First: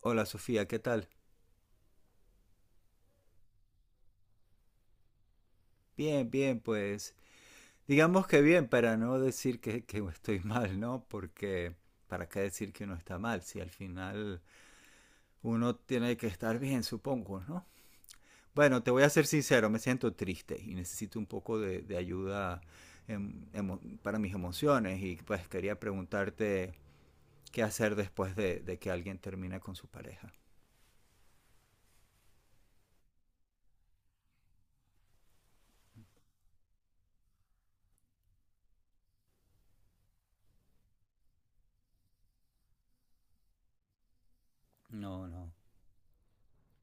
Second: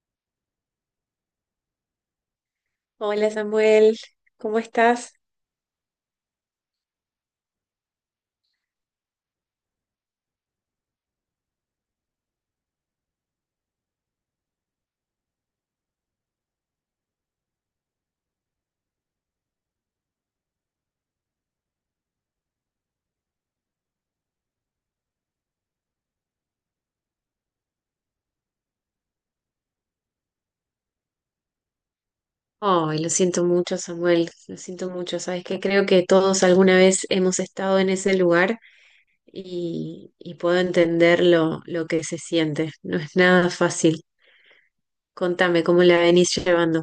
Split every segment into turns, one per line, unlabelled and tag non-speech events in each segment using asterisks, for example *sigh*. Hola Sofía, ¿qué tal?
Hola Samuel, ¿cómo estás?
Bien, bien, pues digamos que bien para no decir que estoy *laughs* mal, ¿no? Porque ¿para qué decir que uno está mal si al final uno tiene que estar bien, supongo, ¿no? Bueno, te voy a ser sincero, me siento triste y necesito un poco de ayuda para mis emociones y pues quería preguntarte qué hacer después de que alguien termina con su pareja.
Ay, lo siento mucho, Samuel, lo siento mucho. Sabes que creo que todos alguna vez hemos estado en ese lugar y puedo entender lo que se siente. No es nada fácil.
No, no.
Contame cómo la venís llevando.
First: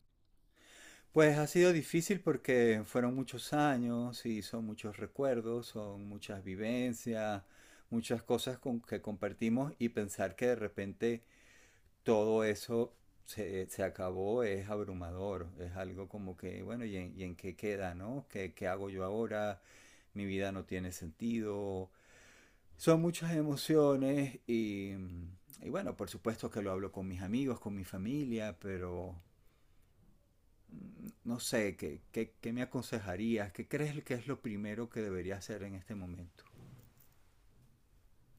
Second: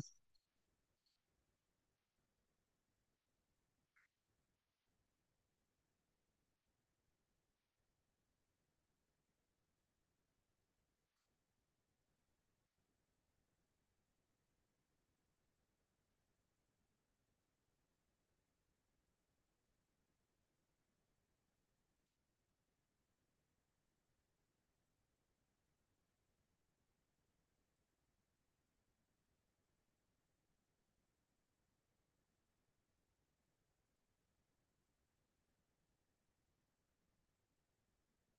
Pues ha sido difícil porque fueron muchos años y son muchos recuerdos, son muchas vivencias, muchas cosas con que compartimos y pensar que de repente todo eso se acabó es abrumador, es algo como que, bueno, ¿y en qué queda, no? ¿Qué hago yo ahora? Mi vida no tiene sentido. Son muchas emociones y bueno, por supuesto que lo hablo con mis amigos, con mi familia, pero no sé, ¿qué me aconsejarías? ¿Qué crees que es lo primero que debería hacer en este momento?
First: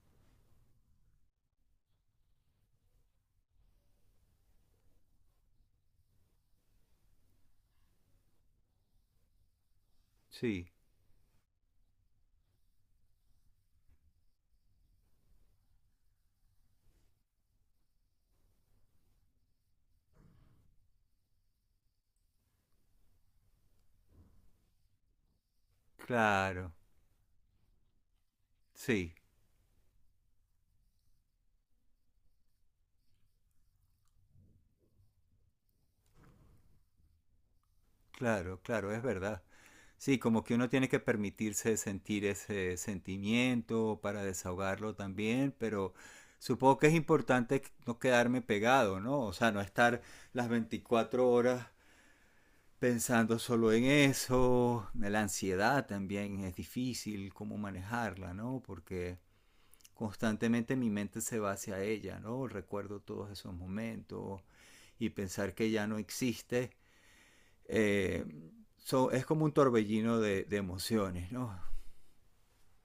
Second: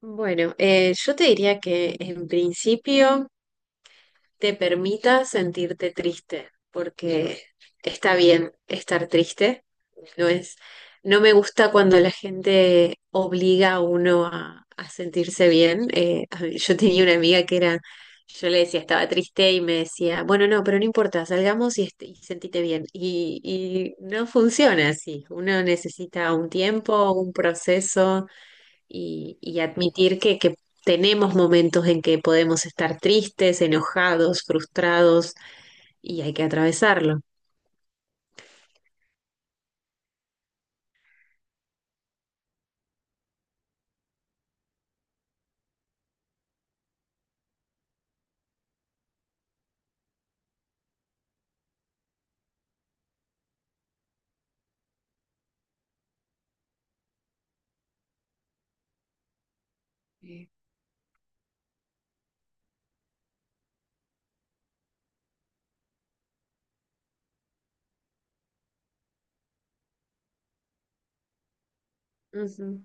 Bueno, yo te diría que en principio te permita sentirte triste, porque está bien estar triste, no es,
Sí,
no me gusta cuando la gente obliga a uno a sentirse bien. Yo tenía una amiga que era, yo le decía, estaba triste y me decía, bueno, no, pero no importa, salgamos y sentite bien. Y no funciona así, uno necesita un
claro,
tiempo, un proceso
sí,
y admitir que tenemos momentos en que podemos estar tristes, enojados, frustrados y hay que atravesarlo.
claro, claro, es verdad. Sí, como que uno tiene que permitirse sentir ese sentimiento para desahogarlo también, pero supongo que es importante no quedarme pegado, ¿no? O sea, no estar las 24 horas pensando solo en eso. La ansiedad también es difícil cómo manejarla, ¿no? Porque
Sí.
constantemente mi mente se va hacia ella, ¿no? Recuerdo todos esos momentos y pensar que ya no existe. eh, es como un torbellino de emociones, ¿no?
Ujú.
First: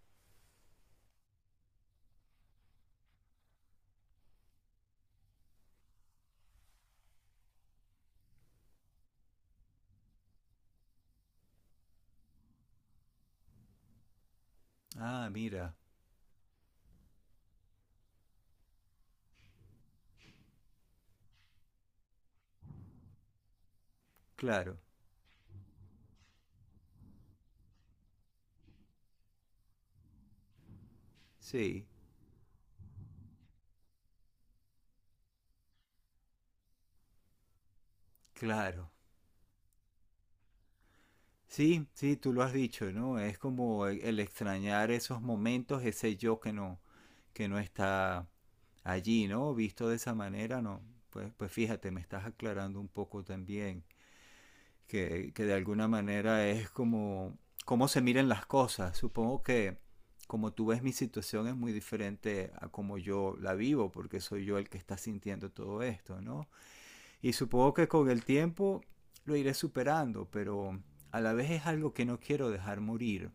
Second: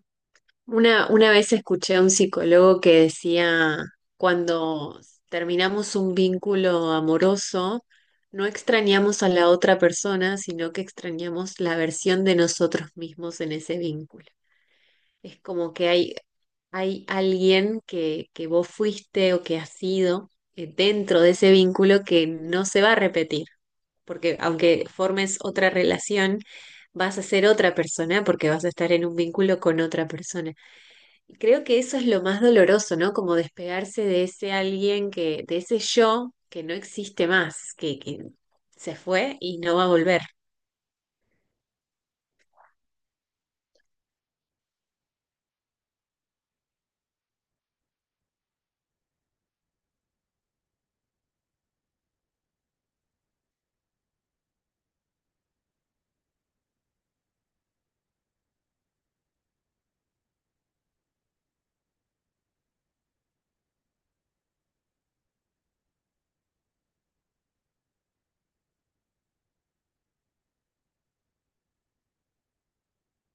Una vez escuché a un psicólogo que decía, cuando terminamos un vínculo amoroso, no extrañamos a la otra persona, sino que extrañamos la versión de nosotros mismos en ese vínculo.
Ah,
Es
mira,
como que hay ¿Hay alguien que vos fuiste o que has sido dentro de ese vínculo que no se va a repetir? Porque
claro,
aunque formes otra relación, vas a ser otra persona porque vas a estar en un vínculo con otra persona. Y creo que
sí,
eso es lo más doloroso, ¿no? Como despegarse de ese alguien que, de ese yo que no existe más, que
claro.
se fue y no va a volver.
Sí, sí, tú lo has dicho, ¿no? Es como el extrañar esos momentos, ese yo que no está allí, ¿no? Visto de esa manera, ¿no? Pues fíjate, me estás aclarando un poco también. Que de alguna manera es como cómo se miran las cosas. Supongo que como tú ves mi situación es muy diferente a como yo la vivo, porque soy yo el que está sintiendo todo esto, ¿no? Y supongo que con el tiempo lo iré superando, pero a la vez es algo que no quiero dejar morir.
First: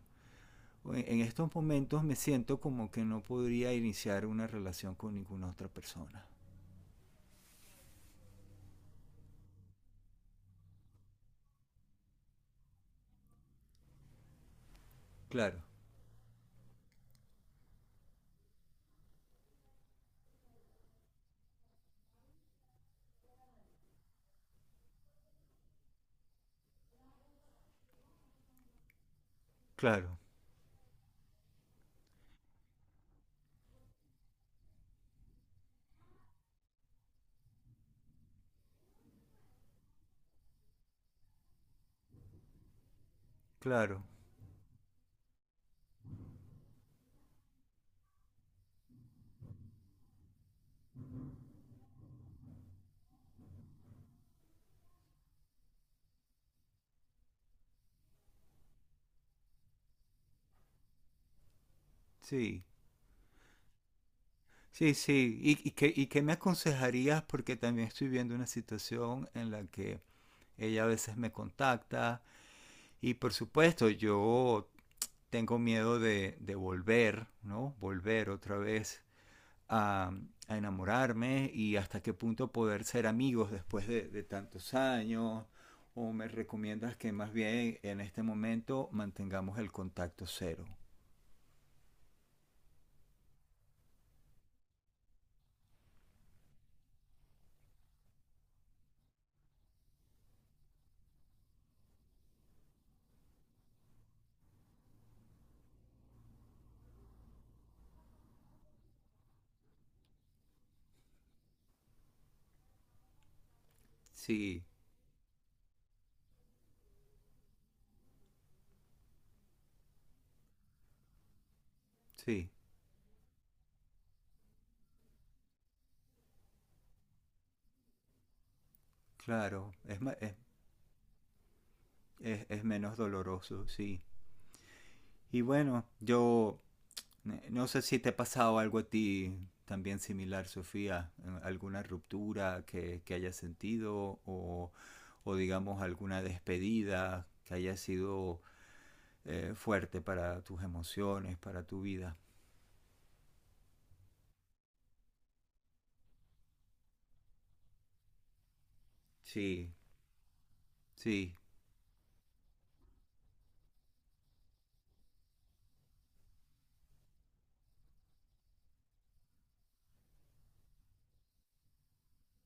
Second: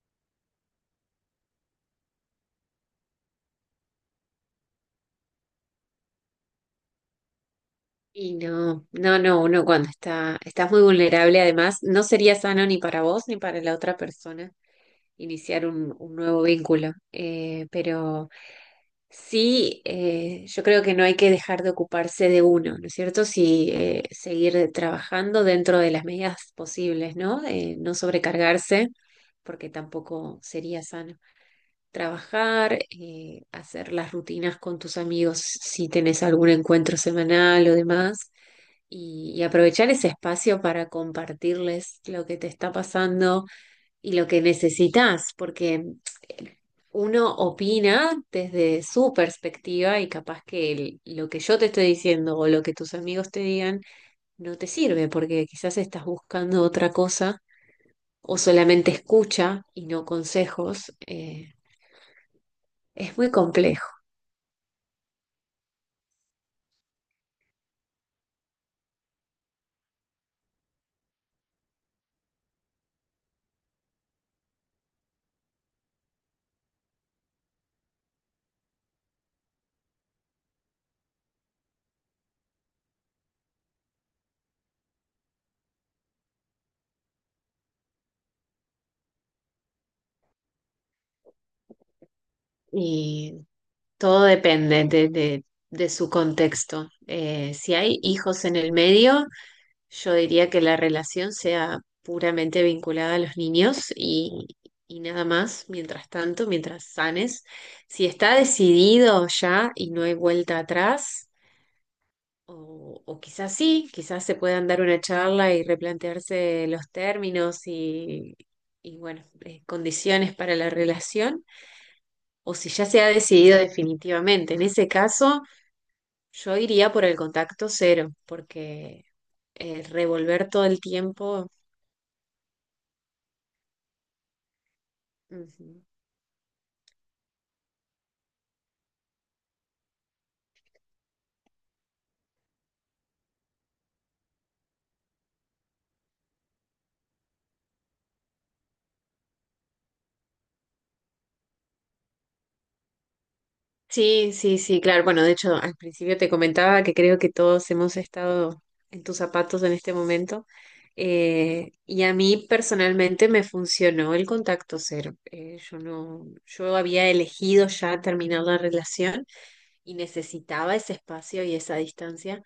En estos momentos me siento como que no podría iniciar una relación con ninguna otra persona.
Y no, no, no, uno cuando está, estás muy vulnerable, además, no sería sano ni para vos ni para la otra persona.
Claro,
Iniciar un nuevo vínculo. Pero sí, yo creo que no hay que dejar de ocuparse de uno, ¿no es cierto? Sí, seguir trabajando dentro de las medidas posibles, ¿no? No sobrecargarse, porque
claro,
tampoco sería sano. Trabajar, hacer las rutinas con tus amigos si tenés algún encuentro semanal o demás. Y aprovechar ese espacio para compartirles lo que te está pasando
claro,
y lo que necesitas, porque uno opina desde su perspectiva y capaz que lo que yo te estoy diciendo o lo que tus amigos te digan no te sirve porque quizás estás buscando otra cosa o solamente escucha y no consejos.
sí.
Es muy complejo
Sí, sí. ¿Y qué me aconsejarías? Porque también estoy viendo una situación en la que ella a veces me contacta y por supuesto yo tengo miedo de volver, ¿no? Volver otra vez a, a enamorarme y hasta qué punto poder ser amigos después de tantos años. ¿O me recomiendas que más bien en este momento mantengamos el contacto cero?
y todo depende de su contexto. Si hay hijos en el medio, yo diría que la relación sea puramente vinculada a los niños y nada más, mientras tanto, mientras sanes. Si está decidido ya y no hay vuelta atrás, o quizás sí, quizás se
Sí,
puedan dar una charla y replantearse los términos y bueno, condiciones para la relación,
sí,
o si ya se ha decidido definitivamente. En ese caso, yo iría por el contacto cero, porque
claro. Es, ma-
revolver todo el tiempo.
Es menos doloroso, sí. Y
Ujú.
bueno, yo no sé si te ha pasado algo a ti también similar, Sofía, alguna ruptura que hayas sentido o, digamos alguna despedida que haya sido fuerte para tus emociones, para tu vida.
Sí, sí, sí, claro. Bueno, de hecho, al principio te comentaba que creo que todos hemos estado en tus zapatos
Sí,
en este momento.
sí,
Y a mí personalmente me funcionó el contacto cero. Yo no, yo había elegido ya terminar la relación y necesitaba ese espacio y esa distancia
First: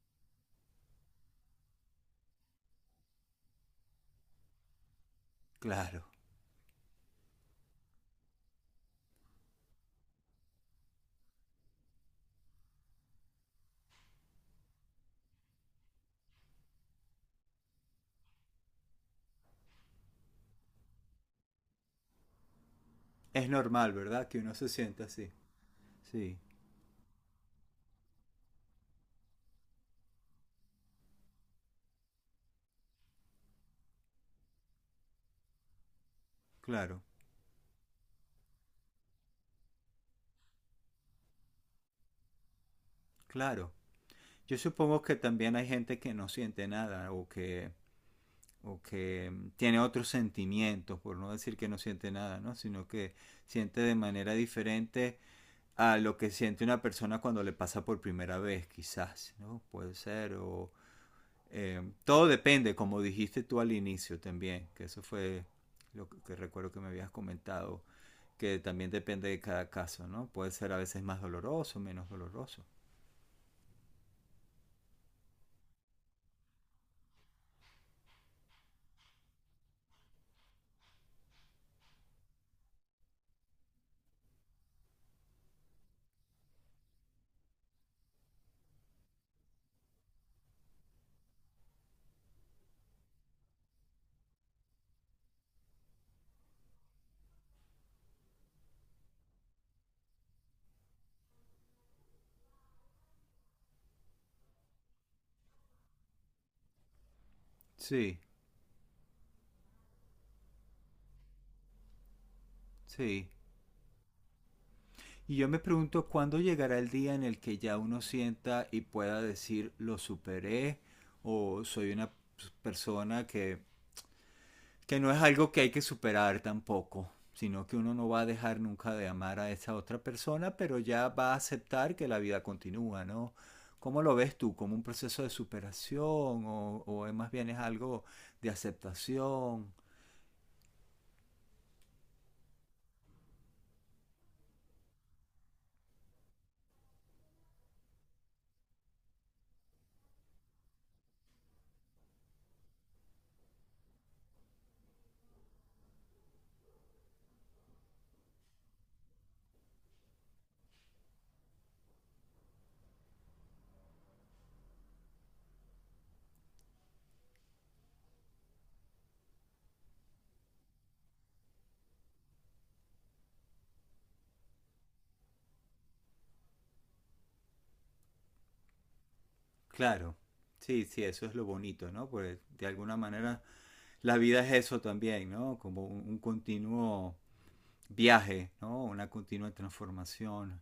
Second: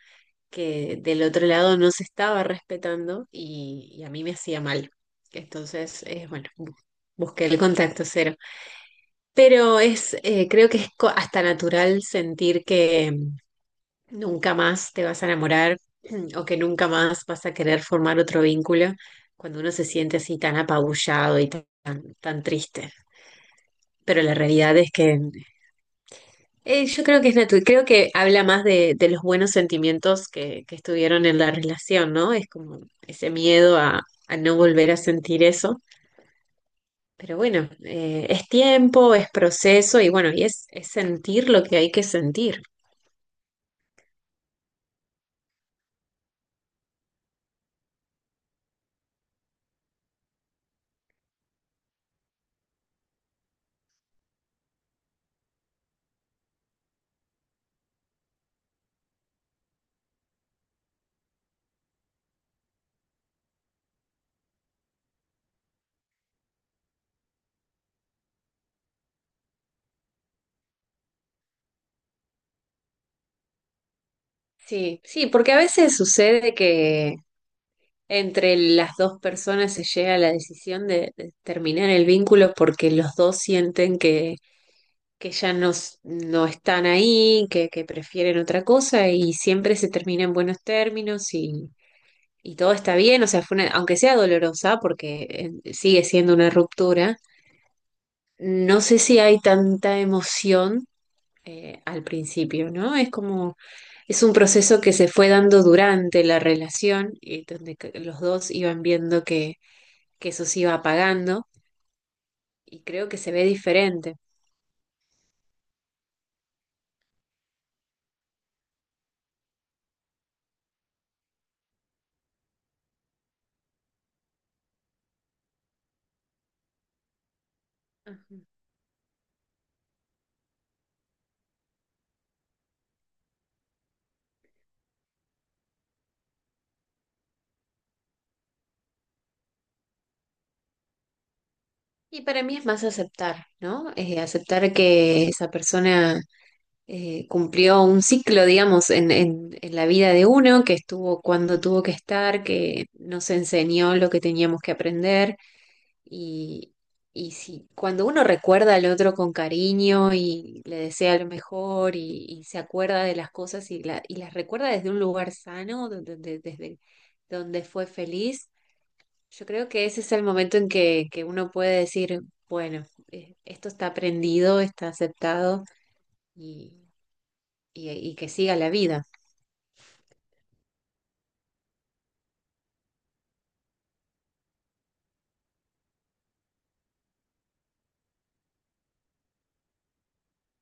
que del otro lado no se estaba respetando y a mí me hacía mal. Entonces,
claro.
bueno, busqué el contacto cero. Pero es, creo que es hasta natural sentir que nunca más te vas a enamorar *clears throat* o que nunca más vas a querer formar otro vínculo cuando uno se siente así tan apabullado y tan, tan triste.
Es normal,
Pero
¿verdad?
la
Que uno se
realidad es
sienta
que
así. Sí,
yo creo que es natural, creo que habla más de los buenos sentimientos que estuvieron en la relación, ¿no? Es como ese miedo a no volver a sentir eso.
claro,
Pero bueno, es tiempo, es proceso y bueno, y es sentir lo que hay que sentir.
claro. Yo supongo que también hay gente que no siente nada o que tiene otros sentimientos, por no decir que no siente nada, ¿no? Sino que siente de manera diferente a lo que siente una persona cuando le pasa por primera vez, quizás, ¿no? Puede ser, o todo depende, como dijiste tú al inicio también, que eso fue que recuerdo que me habías comentado, que también depende de cada caso, ¿no? Puede ser a veces más doloroso, menos doloroso.
Sí, sí, porque a veces sucede que entre las dos personas se llega a la decisión de terminar el vínculo porque los dos sienten que ya no, no están ahí, que prefieren otra cosa y siempre se termina en buenos términos y todo está bien, o sea, aunque sea dolorosa porque sigue siendo una ruptura, no sé si hay tanta emoción al principio, ¿no? Es como, es un proceso que se fue dando durante la relación y donde que
Sí,
los dos iban viendo que eso se iba apagando y creo que
sí.
se ve diferente.
Y yo me pregunto cuándo llegará el día en el que ya uno sienta y pueda decir lo superé o soy una persona que no es algo que hay que superar tampoco, sino que uno no va a
Ujú.
dejar nunca de amar a esa otra persona, pero ya va a aceptar que la vida continúa, ¿no? ¿Cómo lo ves tú? ¿Como un proceso de superación o más bien es algo de aceptación?
Y para mí es más aceptar, ¿no? Aceptar que esa persona cumplió un ciclo, digamos, en la vida de uno, que estuvo cuando tuvo que estar, que nos enseñó lo que teníamos que aprender. Y, y si cuando uno recuerda al otro con cariño y le desea lo mejor y se acuerda de las cosas y las recuerda desde un lugar sano, desde donde fue feliz, yo creo que ese es el momento en que uno puede decir, bueno, esto está aprendido, está aceptado y, y que siga la vida.
Claro, sí, sí, eso es lo bonito, ¿no? Porque de alguna manera la vida es eso también, ¿no? Como un continuo viaje, ¿no? Una continua transformación.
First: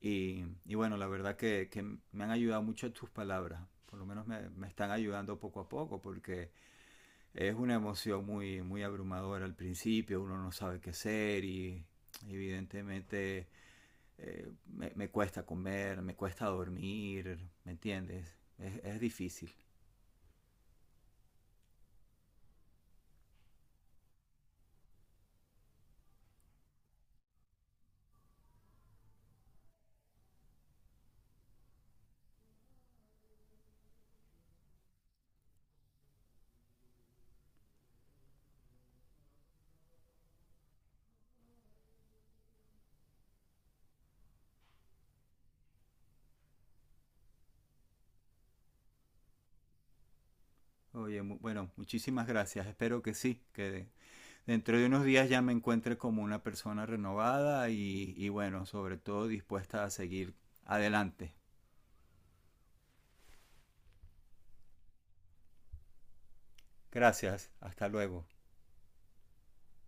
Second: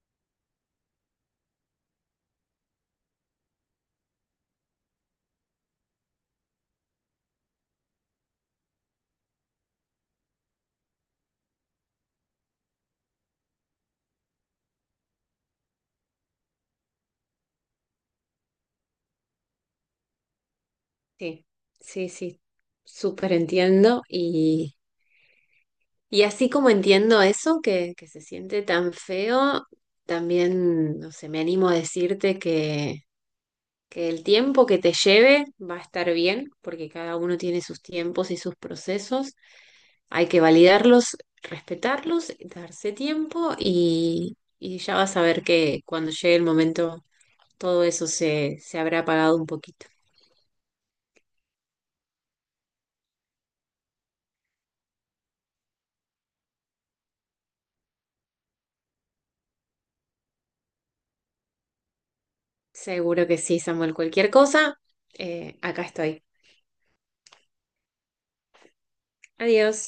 Y bueno, la verdad que me han ayudado mucho tus palabras, por lo menos me están ayudando poco a poco, porque es una emoción muy, muy abrumadora al principio, uno no sabe qué hacer y evidentemente me cuesta comer, me cuesta dormir, ¿me entiendes? Es difícil.
Sí, sí, sí, súper entiendo. Y así como entiendo eso, que se siente tan feo, también, no sé, me animo a decirte que el tiempo que te lleve va a estar bien, porque cada uno tiene sus tiempos y sus procesos. Hay que validarlos, respetarlos, darse tiempo y ya vas a ver que cuando llegue el momento todo eso se, se habrá apagado un poquito.
Oye, bueno, muchísimas gracias. Espero que sí, dentro de unos días ya me encuentre como una persona renovada y bueno, sobre todo dispuesta a seguir adelante.
Seguro que sí, Samuel. Cualquier cosa, acá estoy.
Gracias, hasta luego.
Adiós.